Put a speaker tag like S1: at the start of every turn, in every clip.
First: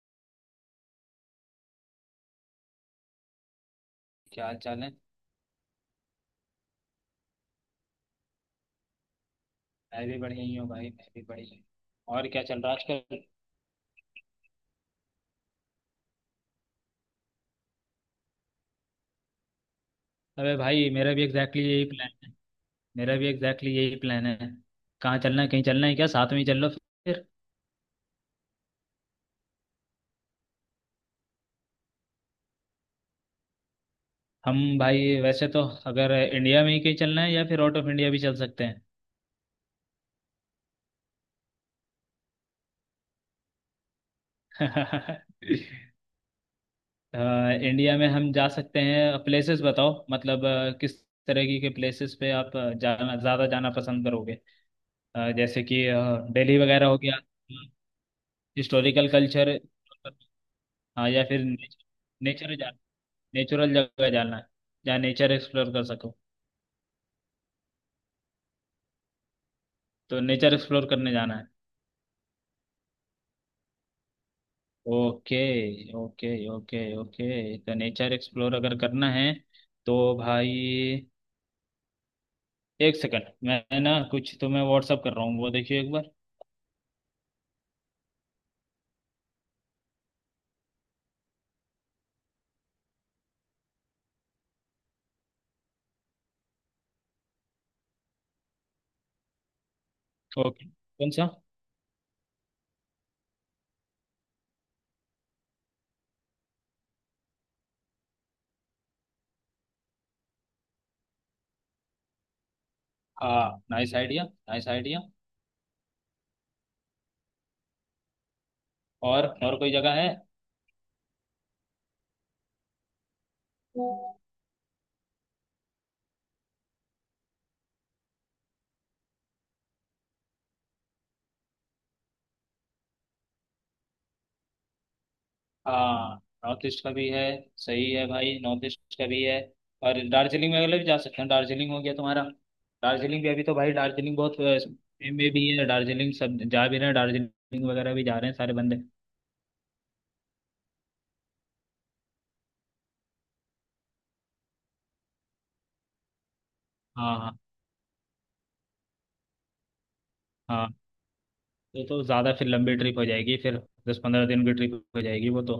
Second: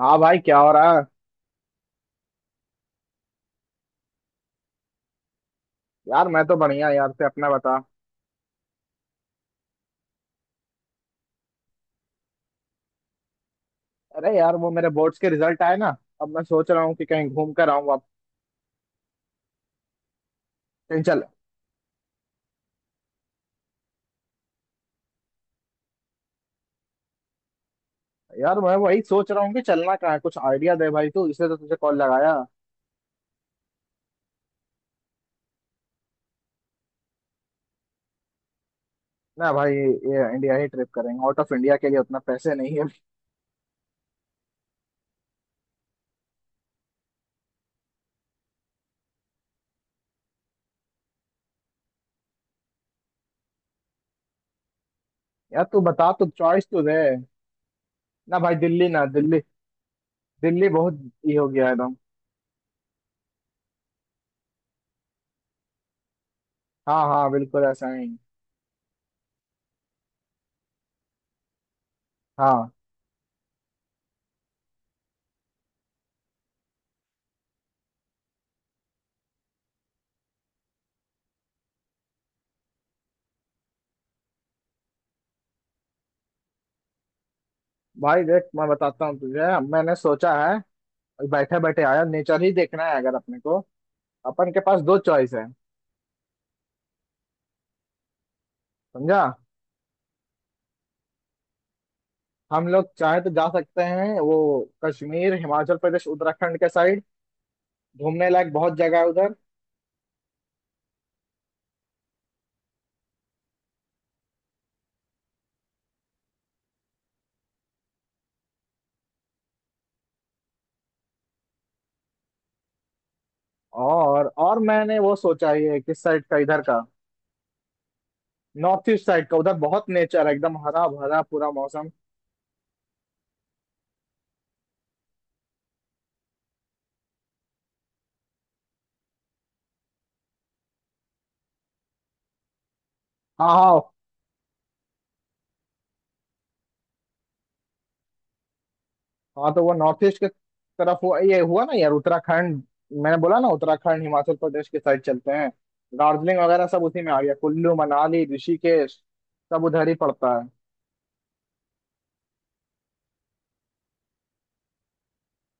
S1: हाँ भाई, क्या हो रहा है?
S2: क्या हाल चाल है।
S1: यार, मैं तो बढ़िया। यार, से अपना बता।
S2: मैं भी बढ़िया ही हूँ भाई। मैं भी बढ़िया हूँ। और क्या चल रहा है आजकल।
S1: अरे यार, वो मेरे बोर्ड्स के रिजल्ट आए ना। अब मैं सोच रहा हूँ कि कहीं घूम कर आऊँ अब।
S2: अबे भाई,
S1: कहीं
S2: मेरा
S1: चल।
S2: भी एग्जैक्टली exactly यही प्लान है। मेरा भी एग्जैक्टली exactly यही प्लान है। कहाँ चलना है? कहीं चलना है क्या? साथ में ही चल लो फिर।
S1: यार, मैं वही सोच रहा हूँ कि चलना कहाँ है। कुछ आइडिया दे भाई तू, इसलिए तो तुझे कॉल लगाया।
S2: हम भाई, वैसे तो अगर इंडिया में ही कहीं चलना है, या फिर आउट ऑफ इंडिया भी चल सकते हैं।
S1: ना भाई, ये इंडिया ही ट्रिप करेंगे, आउट ऑफ इंडिया के लिए उतना पैसे नहीं है।
S2: अ, इंडिया में हम जा सकते हैं। प्लेसेस बताओ, मतलब किस तरह की के प्लेसेस पे आप जाना ज़्यादा जाना पसंद करोगे। जैसे
S1: यार तू
S2: कि
S1: बता, तू
S2: दिल्ली
S1: चॉइस तो
S2: वगैरह हो
S1: दे।
S2: गया?
S1: ना भाई, दिल्ली ना
S2: हिस्टोरिकल
S1: दिल्ली,
S2: कल्चर।
S1: दिल्ली बहुत
S2: हाँ, या
S1: ये
S2: फिर
S1: हो गया है एकदम।
S2: नेचर जा नेचुरल जगह जाना है? जहाँ नेचर एक्सप्लोर कर सको।
S1: हाँ हाँ, बिल्कुल ऐसा ही।
S2: तो नेचर एक्सप्लोर करने जाना है।
S1: हाँ।
S2: ओके। ओके, ओके, ओके, तो नेचर एक्सप्लोर अगर करना है तो भाई, एक सेकंड, मैं ना कुछ तुम्हें व्हाट्सअप कर रहा हूँ, वो देखिए एक बार।
S1: भाई देख, मैं बताता हूँ तुझे, मैंने सोचा है। बैठे बैठे आया, नेचर ही देखना है अगर अपने को। अपन के पास दो चॉइस है, समझा।
S2: ओके, कौन सा?
S1: हम लोग चाहे तो जा सकते हैं वो कश्मीर, हिमाचल प्रदेश, उत्तराखंड के साइड। घूमने लायक बहुत जगह है उधर।
S2: हाँ, नाइस आइडिया। Nice idea. और कोई जगह है?
S1: और मैंने वो सोचा ही है किस साइड का, इधर का नॉर्थ ईस्ट साइड का। उधर बहुत नेचर है, एकदम हरा भरा पूरा मौसम।
S2: हाँ, नॉर्थ ईस्ट का भी है। सही है भाई, नॉर्थ ईस्ट का भी है। और दार्जिलिंग वगैरह भी जा सकते हैं। दार्जिलिंग हो गया तुम्हारा? दार्जिलिंग भी अभी
S1: हाँ
S2: तो भाई,
S1: हाँ।
S2: दार्जिलिंग बहुत में भी है। दार्जिलिंग सब जा भी रहे हैं, दार्जिलिंग वगैरह भी जा रहे हैं सारे बंदे।
S1: हाँ, तो वो नॉर्थ ईस्ट के तरफ हुआ ये। हुआ ना यार, उत्तराखंड मैंने बोला ना। उत्तराखंड, हिमाचल प्रदेश के साइड चलते हैं। दार्जिलिंग वगैरह सब उसी में
S2: हाँ,
S1: आ गया।
S2: हाँ,
S1: कुल्लू, मनाली, ऋषिकेश सब उधर ही पड़ता है।
S2: हाँ। ये तो ज़्यादा फिर लंबी ट्रिप हो जाएगी फिर। 10-15 दिन की ट्रिप हो जाएगी वो तो।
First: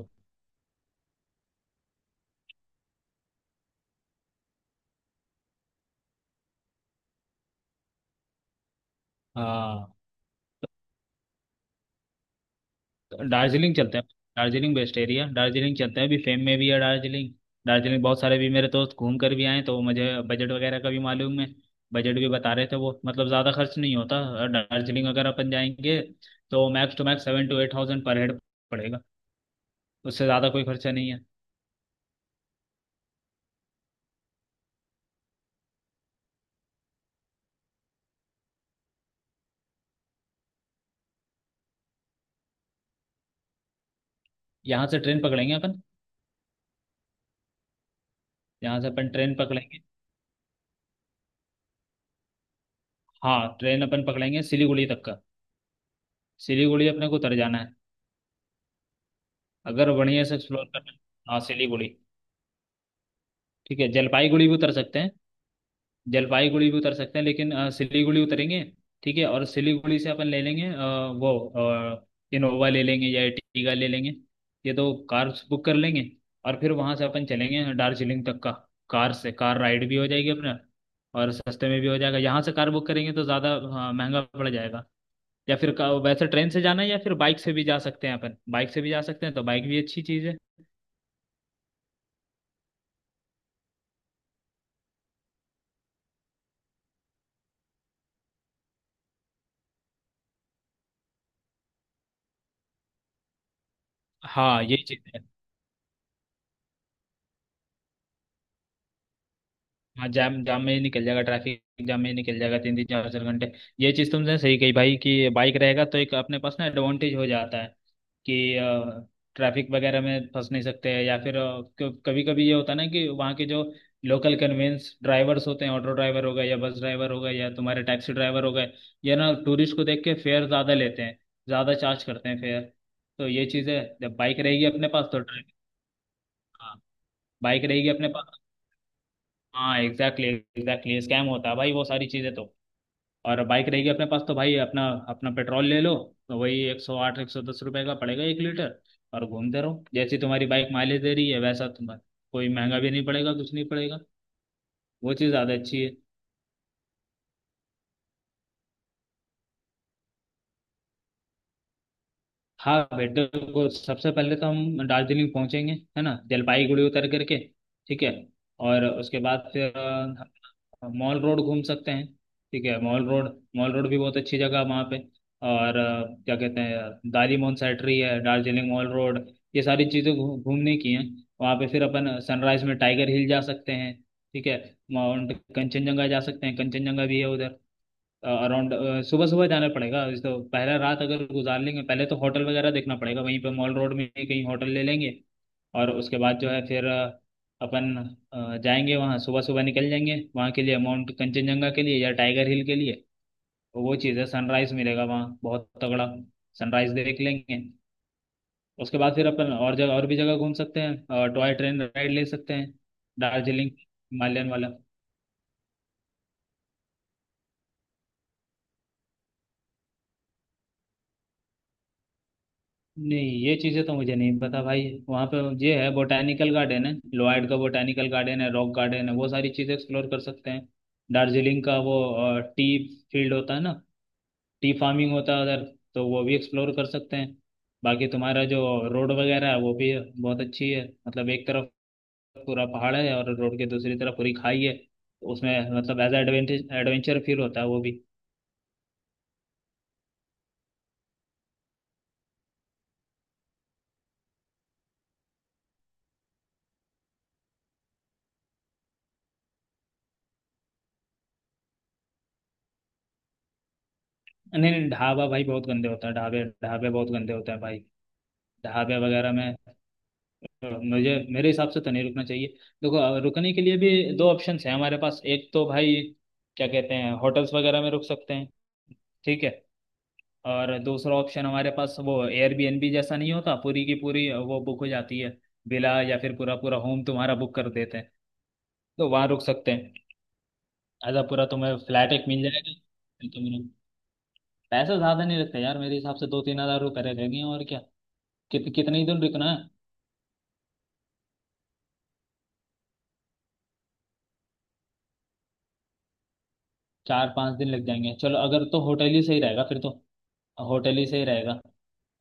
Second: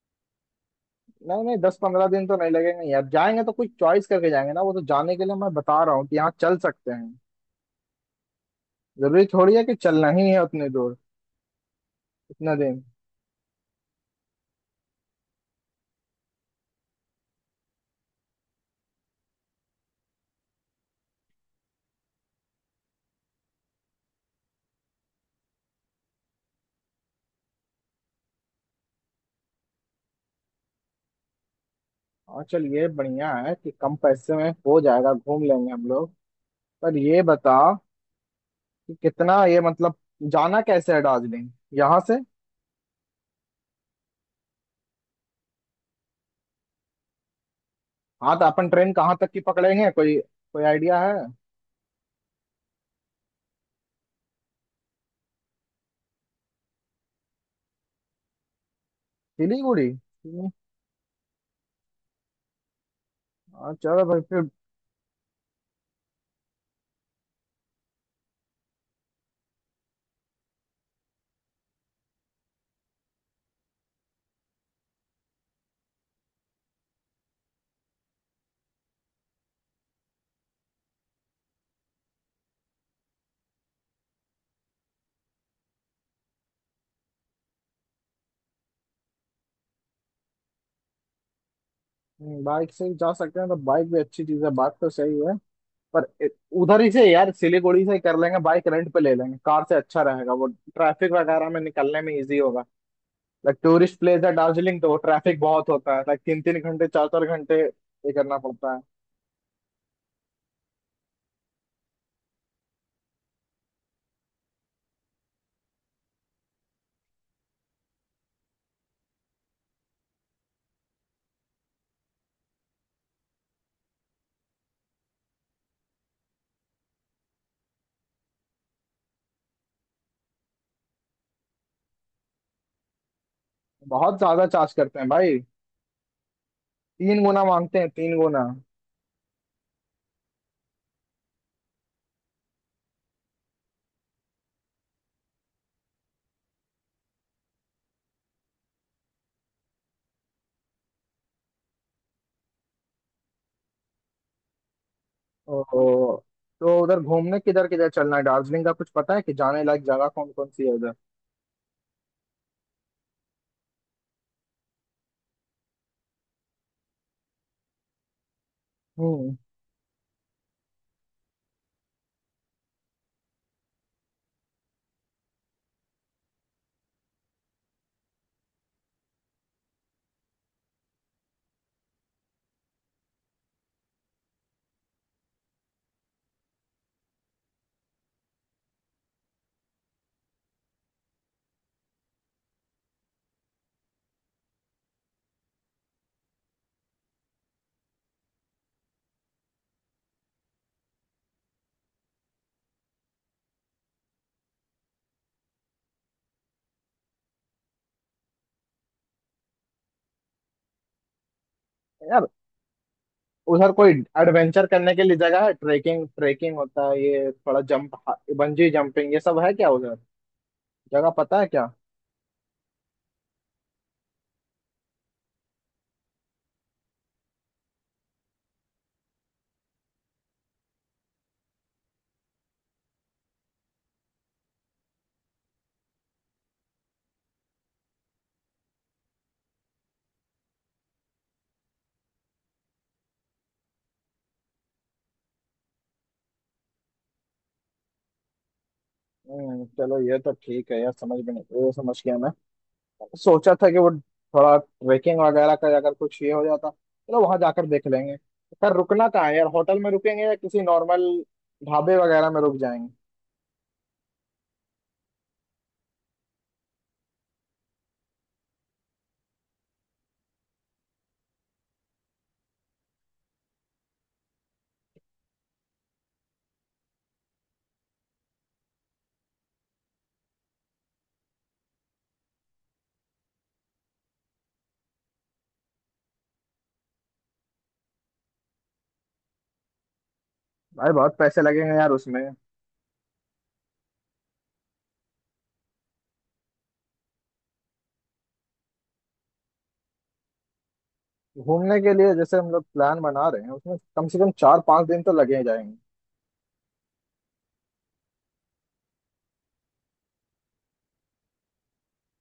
S1: नहीं नहीं, 10 15 दिन तो नहीं लगेंगे यार। जाएंगे तो कुछ चॉइस करके जाएंगे ना। वो तो जाने के लिए मैं बता रहा हूँ कि यहाँ चल सकते हैं। जरूरी थोड़ी है कि
S2: हाँ,
S1: चलना ही है उतने दूर, इतना दिन।
S2: दार्जिलिंग चलते हैं। Darjeeling best area. दार्जिलिंग चलते हैं, अभी फेम में भी है दार्जिलिंग। दार्जिलिंग बहुत सारे भी मेरे दोस्त घूम कर भी आए हैं, तो मुझे बजट वगैरह का भी मालूम है। बजट भी बता रहे थे वो, मतलब ज़्यादा खर्च नहीं होता। और दार्जिलिंग अगर अपन जाएंगे तो मैक्स टू मैक्स 7-8,000 पर हेड पड़ेगा। उससे ज़्यादा कोई खर्चा नहीं है।
S1: और चल, ये बढ़िया है कि कम पैसे में हो जाएगा, घूम लेंगे हम लोग। पर ये बता कि कितना ये मतलब जाना कैसे है दार्जिलिंग यहाँ से।
S2: यहाँ से ट्रेन पकड़ेंगे अपन।
S1: हाँ, तो अपन
S2: यहाँ से
S1: ट्रेन
S2: अपन
S1: कहाँ तक
S2: ट्रेन
S1: की
S2: पकड़ेंगे।
S1: पकड़ेंगे? कोई कोई आइडिया है?
S2: हाँ, ट्रेन अपन पकड़ेंगे सिलीगुड़ी तक का। सिलीगुड़ी अपने को उतर जाना है
S1: सिलीगुड़ी।
S2: अगर बढ़िया से एक्सप्लोर करना है। हाँ, सिलीगुड़ी।
S1: हाँ,
S2: ठीक है,
S1: चलो भाई
S2: जलपाईगुड़ी
S1: फिर।
S2: भी उतर सकते हैं। जलपाईगुड़ी भी उतर सकते हैं, लेकिन सिलीगुड़ी उतरेंगे। ठीक है। और सिलीगुड़ी से अपन ले लेंगे वो इनोवा ले लेंगे या एर्टिगा ले लेंगे। ये दो कार्स बुक कर लेंगे। और फिर वहां से अपन चलेंगे दार्जिलिंग तक का। कार से कार राइड भी हो जाएगी अपना, और सस्ते में भी हो जाएगा। यहाँ से कार बुक करेंगे तो ज़्यादा महंगा पड़ जाएगा। या फिर वैसे ट्रेन से जाना है, या फिर बाइक से भी जा सकते हैं अपन, बाइक से भी जा सकते हैं, तो बाइक भी अच्छी चीज़ है।
S1: बाइक से ही जा सकते हैं तो बाइक भी अच्छी चीज है, बात तो सही है। पर इ- उधर ही से यार, सिलीगुड़ी से ही कर लेंगे, बाइक रेंट पे ले लेंगे। कार से अच्छा रहेगा वो, ट्रैफिक वगैरह में निकलने में इजी होगा। लाइक, टूरिस्ट प्लेस है
S2: हाँ,
S1: दार्जिलिंग
S2: यही
S1: तो
S2: चीज़ है।
S1: ट्रैफिक बहुत होता है। लाइक, 3 3 घंटे, 4 4 घंटे ये करना पड़ता है।
S2: हाँ, जाम जाम में ही निकल जाएगा ट्रैफिक जाम में ही निकल जाएगा, तीन तीन चार चार घंटे। ये चीज़ तुमने सही कही भाई, कि बाइक रहेगा तो एक अपने पास ना एडवांटेज हो जाता है कि ट्रैफिक वगैरह में फंस नहीं सकते हैं। या फिर कभी कभी ये होता है ना कि वहाँ के जो लोकल कन्वेंस ड्राइवर्स होते हैं, ऑटो ड्राइवर हो गए, या बस ड्राइवर हो गए, या तुम्हारे टैक्सी ड्राइवर हो गए, ये ना टूरिस्ट को देख के फेयर ज़्यादा लेते हैं, ज़्यादा चार्ज करते हैं फेयर। तो ये चीज़ है, जब
S1: बहुत
S2: बाइक
S1: ज्यादा
S2: रहेगी
S1: चार्ज
S2: अपने
S1: करते
S2: पास
S1: हैं
S2: तो
S1: भाई।
S2: ट्रैफिक। हाँ,
S1: 3 गुना
S2: बाइक
S1: मांगते हैं,
S2: रहेगी अपने
S1: तीन
S2: पास।
S1: गुना
S2: हाँ, एग्जैक्टली एग्जैक्टली, स्कैम होता है भाई वो सारी चीज़ें तो। और बाइक रहेगी अपने पास तो भाई अपना अपना पेट्रोल ले लो, तो वही 108-110 रुपये का पड़ेगा 1 लीटर, और घूमते रहो जैसी तुम्हारी बाइक माइलेज दे रही है वैसा तुम्हारा। कोई महंगा भी नहीं पड़ेगा, कुछ नहीं पड़ेगा। वो चीज़ ज़्यादा अच्छी है।
S1: ओहो। तो उधर घूमने किधर किधर चलना है? दार्जिलिंग का कुछ पता है कि जाने लायक जगह कौन कौन सी है उधर?
S2: हाँ, बेटर को सबसे पहले तो हम दार्जिलिंग पहुंचेंगे, है ना, जलपाईगुड़ी उतर करके। ठीक है। और उसके
S1: हम्म
S2: बाद फिर हम मॉल रोड घूम सकते हैं। ठीक है, मॉल रोड। मॉल रोड भी बहुत अच्छी जगह है वहाँ पे। और क्या कहते हैं, दारी मोन सेट्री है, दार्जिलिंग मॉल रोड, ये सारी चीज़ें घूमने की हैं वहाँ पे। फिर अपन सनराइज में टाइगर हिल जा सकते हैं। ठीक है। माउंट कंचनजंगा जा सकते हैं, कंचनजंगा भी है उधर अराउंड। सुबह सुबह जाना पड़ेगा इस तो। पहला रात अगर गुजार लेंगे पहले, तो होटल वगैरह देखना पड़ेगा, वहीं पे मॉल रोड में ही कहीं होटल ले लेंगे। और उसके बाद जो है फिर अपन जाएंगे वहाँ, सुबह सुबह निकल जाएंगे वहाँ के लिए, माउंट कंचनजंगा के लिए या टाइगर हिल के लिए। वो चीज़ है, सनराइज मिलेगा वहाँ बहुत तगड़ा, सनराइज देख लेंगे। उसके बाद फिर अपन और जगह, और भी जगह घूम सकते हैं। टॉय ट्रेन राइड ले
S1: यार,
S2: सकते हैं, दार्जिलिंग
S1: उधर कोई
S2: हिमालयन
S1: एडवेंचर
S2: वाला।
S1: करने के लिए जगह है? ट्रेकिंग, ट्रेकिंग होता है ये थोड़ा। जंप, बंजी जंपिंग ये सब है क्या उधर? जगह पता है क्या?
S2: नहीं, ये चीज़ें तो मुझे नहीं पता भाई। वहाँ पे ये है बोटैनिकल गार्डन है, लॉयड का बोटैनिकल गार्डन है, रॉक गार्डन है, वो सारी चीज़ें एक्सप्लोर कर सकते हैं। दार्जिलिंग का वो टी फील्ड होता है ना, टी फार्मिंग होता है उधर, तो वो भी एक्सप्लोर कर सकते हैं। बाकी तुम्हारा जो रोड वगैरह है वो भी बहुत अच्छी है, मतलब एक तरफ पूरा पहाड़ है और रोड के दूसरी तरफ पूरी खाई है, तो उसमें मतलब एज एडवेंचर एडवेंचर फील होता है वो भी।
S1: चलो ये तो ठीक है यार। समझ में नहीं, ये समझ गया मैं। सोचा था कि वो थोड़ा ट्रेकिंग वगैरह का अगर कुछ ये हो जाता। चलो, वहां जाकर देख लेंगे। पर रुकना कहाँ है यार? होटल में रुकेंगे या किसी नॉर्मल ढाबे वगैरह में रुक जाएंगे?
S2: नहीं नहीं, ढाबा भाई बहुत गंदे होता है, ढाबे ढाबे बहुत गंदे होते हैं भाई, ढाबे वगैरह में, मुझे मेरे हिसाब से तो नहीं रुकना चाहिए। देखो रुकने के लिए भी दो ऑप्शंस हैं हमारे पास। एक तो भाई क्या कहते हैं होटल्स वगैरह में रुक सकते हैं। ठीक है। और दूसरा ऑप्शन हमारे पास वो एयरबीएनबी जैसा, नहीं होता पूरी की पूरी वो बुक हो जाती है, विला या फिर पूरा पूरा होम तुम्हारा बुक कर देते हैं, तो वहाँ रुक सकते हैं।
S1: भाई बहुत
S2: आधा
S1: पैसे
S2: पूरा
S1: लगेंगे
S2: तुम्हें
S1: यार
S2: फ्लैट
S1: उसमें।
S2: एक मिल जाएगा, तो तुम्हें पैसा ज़्यादा नहीं लगता यार, मेरे हिसाब से 2-3 हज़ार रुपये रहेंगे और क्या। कितने ही दिन रुकना है।
S1: घूमने के लिए जैसे हम लोग प्लान बना रहे हैं, उसमें कम से कम 4 5 दिन तो लगे ही जाएंगे।
S2: 4-5 दिन लग जाएंगे, चलो अगर तो होटल ही सही रहेगा फिर तो। होटल ही सही रहेगा,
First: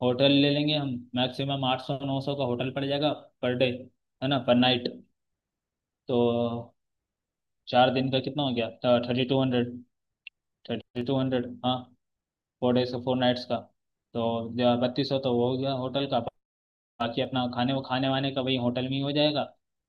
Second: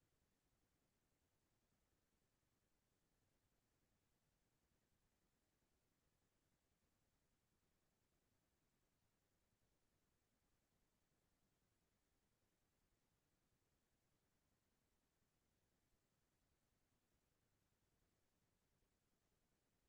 S2: होटल ले लेंगे हम। मैक्सिमम 800-900 का होटल पड़ जाएगा पर डे, है ना, पर नाइट। तो 4 दिन का कितना हो गया, 3,200, 3,200। हाँ, 4 days का, 4 nights का। तो 3,200 तो वो हो गया होटल का। बाकी अपना खाने वाने का वही होटल में ही हो जाएगा।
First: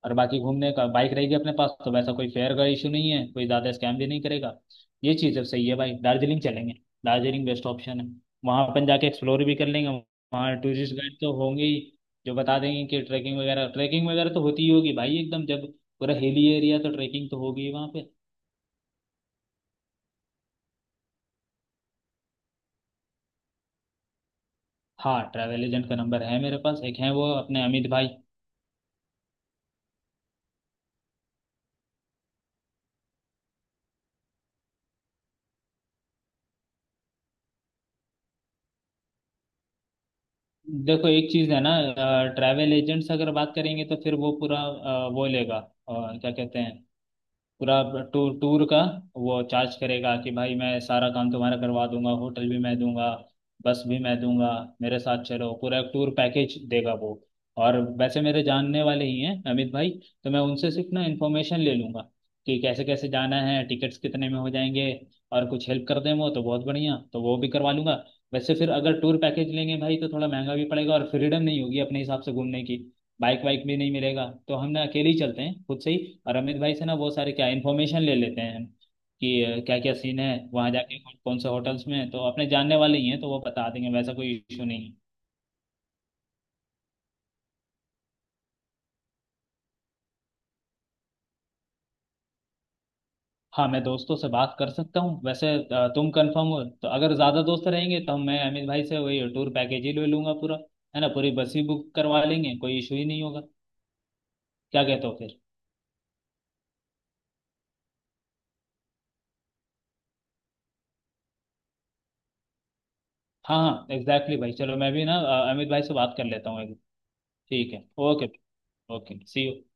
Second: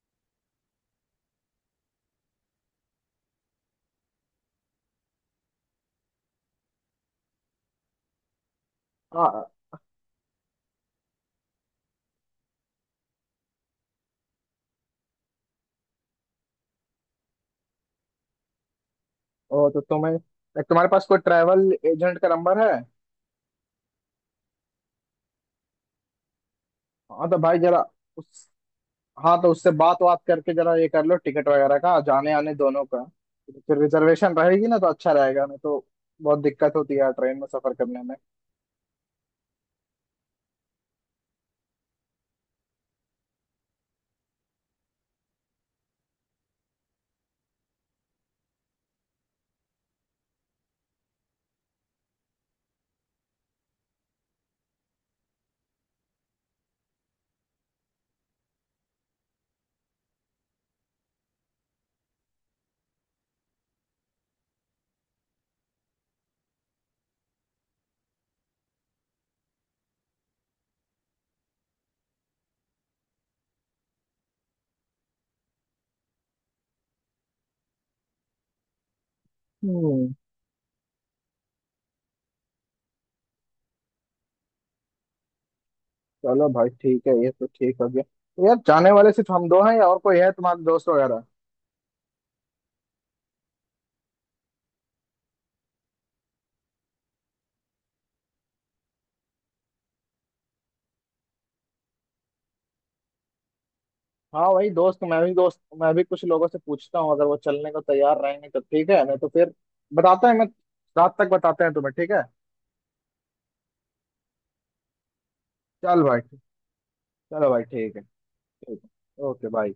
S2: और बाकी घूमने का बाइक रहेगी अपने पास तो वैसा कोई फेयर का इशू नहीं है, कोई ज़्यादा स्कैम भी नहीं करेगा। ये चीज़ अब सही है भाई, दार्जिलिंग चलेंगे। दार्जिलिंग बेस्ट ऑप्शन है, वहाँ अपन जाके एक्सप्लोर
S1: हाँ।
S2: भी कर लेंगे। वहाँ टूरिस्ट गाइड तो होंगे ही, जो बता देंगे कि ट्रैकिंग वगैरह, ट्रैकिंग वगैरह तो होती ही होगी भाई, एकदम जब पूरा हिली एरिया, तो ट्रैकिंग तो होगी ही वहाँ पे।
S1: ओ, तो तुम्हें तुम्हारे पास कोई ट्रैवल एजेंट का नंबर है?
S2: हाँ, ट्रैवल एजेंट का नंबर है मेरे पास, एक है,
S1: हाँ,
S2: वो
S1: तो भाई
S2: अपने
S1: जरा
S2: अमित भाई।
S1: उस हाँ, तो उससे बात बात करके जरा ये कर लो, टिकट वगैरह का जाने आने दोनों का। फिर रिजर्वेशन रहेगी ना, तो अच्छा रहेगा। नहीं तो बहुत दिक्कत होती है यार ट्रेन में सफर करने में।
S2: देखो एक चीज है ना, ट्रैवल एजेंट्स अगर बात करेंगे तो फिर वो पूरा वो लेगा क्या कहते हैं, पूरा टूर टूर का वो चार्ज करेगा कि भाई, मैं सारा काम तुम्हारा करवा दूंगा, होटल भी मैं दूंगा, बस भी मैं दूंगा, मेरे साथ चलो, पूरा टूर पैकेज देगा वो। और वैसे मेरे जानने वाले ही हैं अमित भाई, तो मैं उनसे सिर्फ ना इन्फॉर्मेशन ले लूंगा कि कैसे कैसे जाना है, टिकट्स कितने में हो जाएंगे, और कुछ हेल्प कर दें वो तो बहुत बढ़िया, तो वो भी करवा लूंगा। वैसे फिर अगर टूर पैकेज लेंगे भाई तो थोड़ा महंगा भी पड़ेगा, और फ्रीडम नहीं होगी अपने हिसाब से घूमने की, बाइक वाइक भी नहीं मिलेगा, तो हम ना अकेले ही चलते हैं खुद से ही, और अमित भाई से ना बहुत सारे क्या इन्फॉर्मेशन ले लेते हैं हम, कि क्या क्या
S1: हम्म
S2: सीन है वहाँ जाके, कौन कौन से होटल्स में है। तो अपने जानने वाले ही हैं, तो वो बता देंगे, वैसा कोई इशू नहीं है।
S1: चलो भाई ठीक है, ये तो ठीक हो गया। तो यार, जाने वाले सिर्फ हम दो हैं या और कोई है तुम्हारे दोस्त वगैरह?
S2: हाँ, मैं दोस्तों से बात कर सकता हूँ वैसे, तुम कंफर्म हो तो। अगर ज़्यादा दोस्त रहेंगे तो हम, मैं अमित भाई से वही टूर पैकेज ही ले लूंगा पूरा, है ना, पूरी बस ही बुक करवा लेंगे, कोई इशू ही नहीं होगा।
S1: हाँ, वही
S2: क्या
S1: दोस्त।
S2: कहते हो फिर?
S1: मैं भी कुछ लोगों से पूछता हूँ, अगर वो चलने को तैयार रहेंगे तो ठीक है, नहीं तो फिर। बताते हैं मैं रात तक बताते हैं तुम्हें, ठीक है?
S2: हाँ, हाँ, एग्जैक्टली भाई, चलो मैं भी ना अमित भाई से
S1: चल
S2: बात
S1: भाई।
S2: कर लेता हूँ एक।
S1: चलो भाई
S2: ठीक है।
S1: ठीक है।
S2: ओके।
S1: ठीक
S2: ओके,
S1: है,
S2: सी
S1: ओके
S2: यू।
S1: बाय।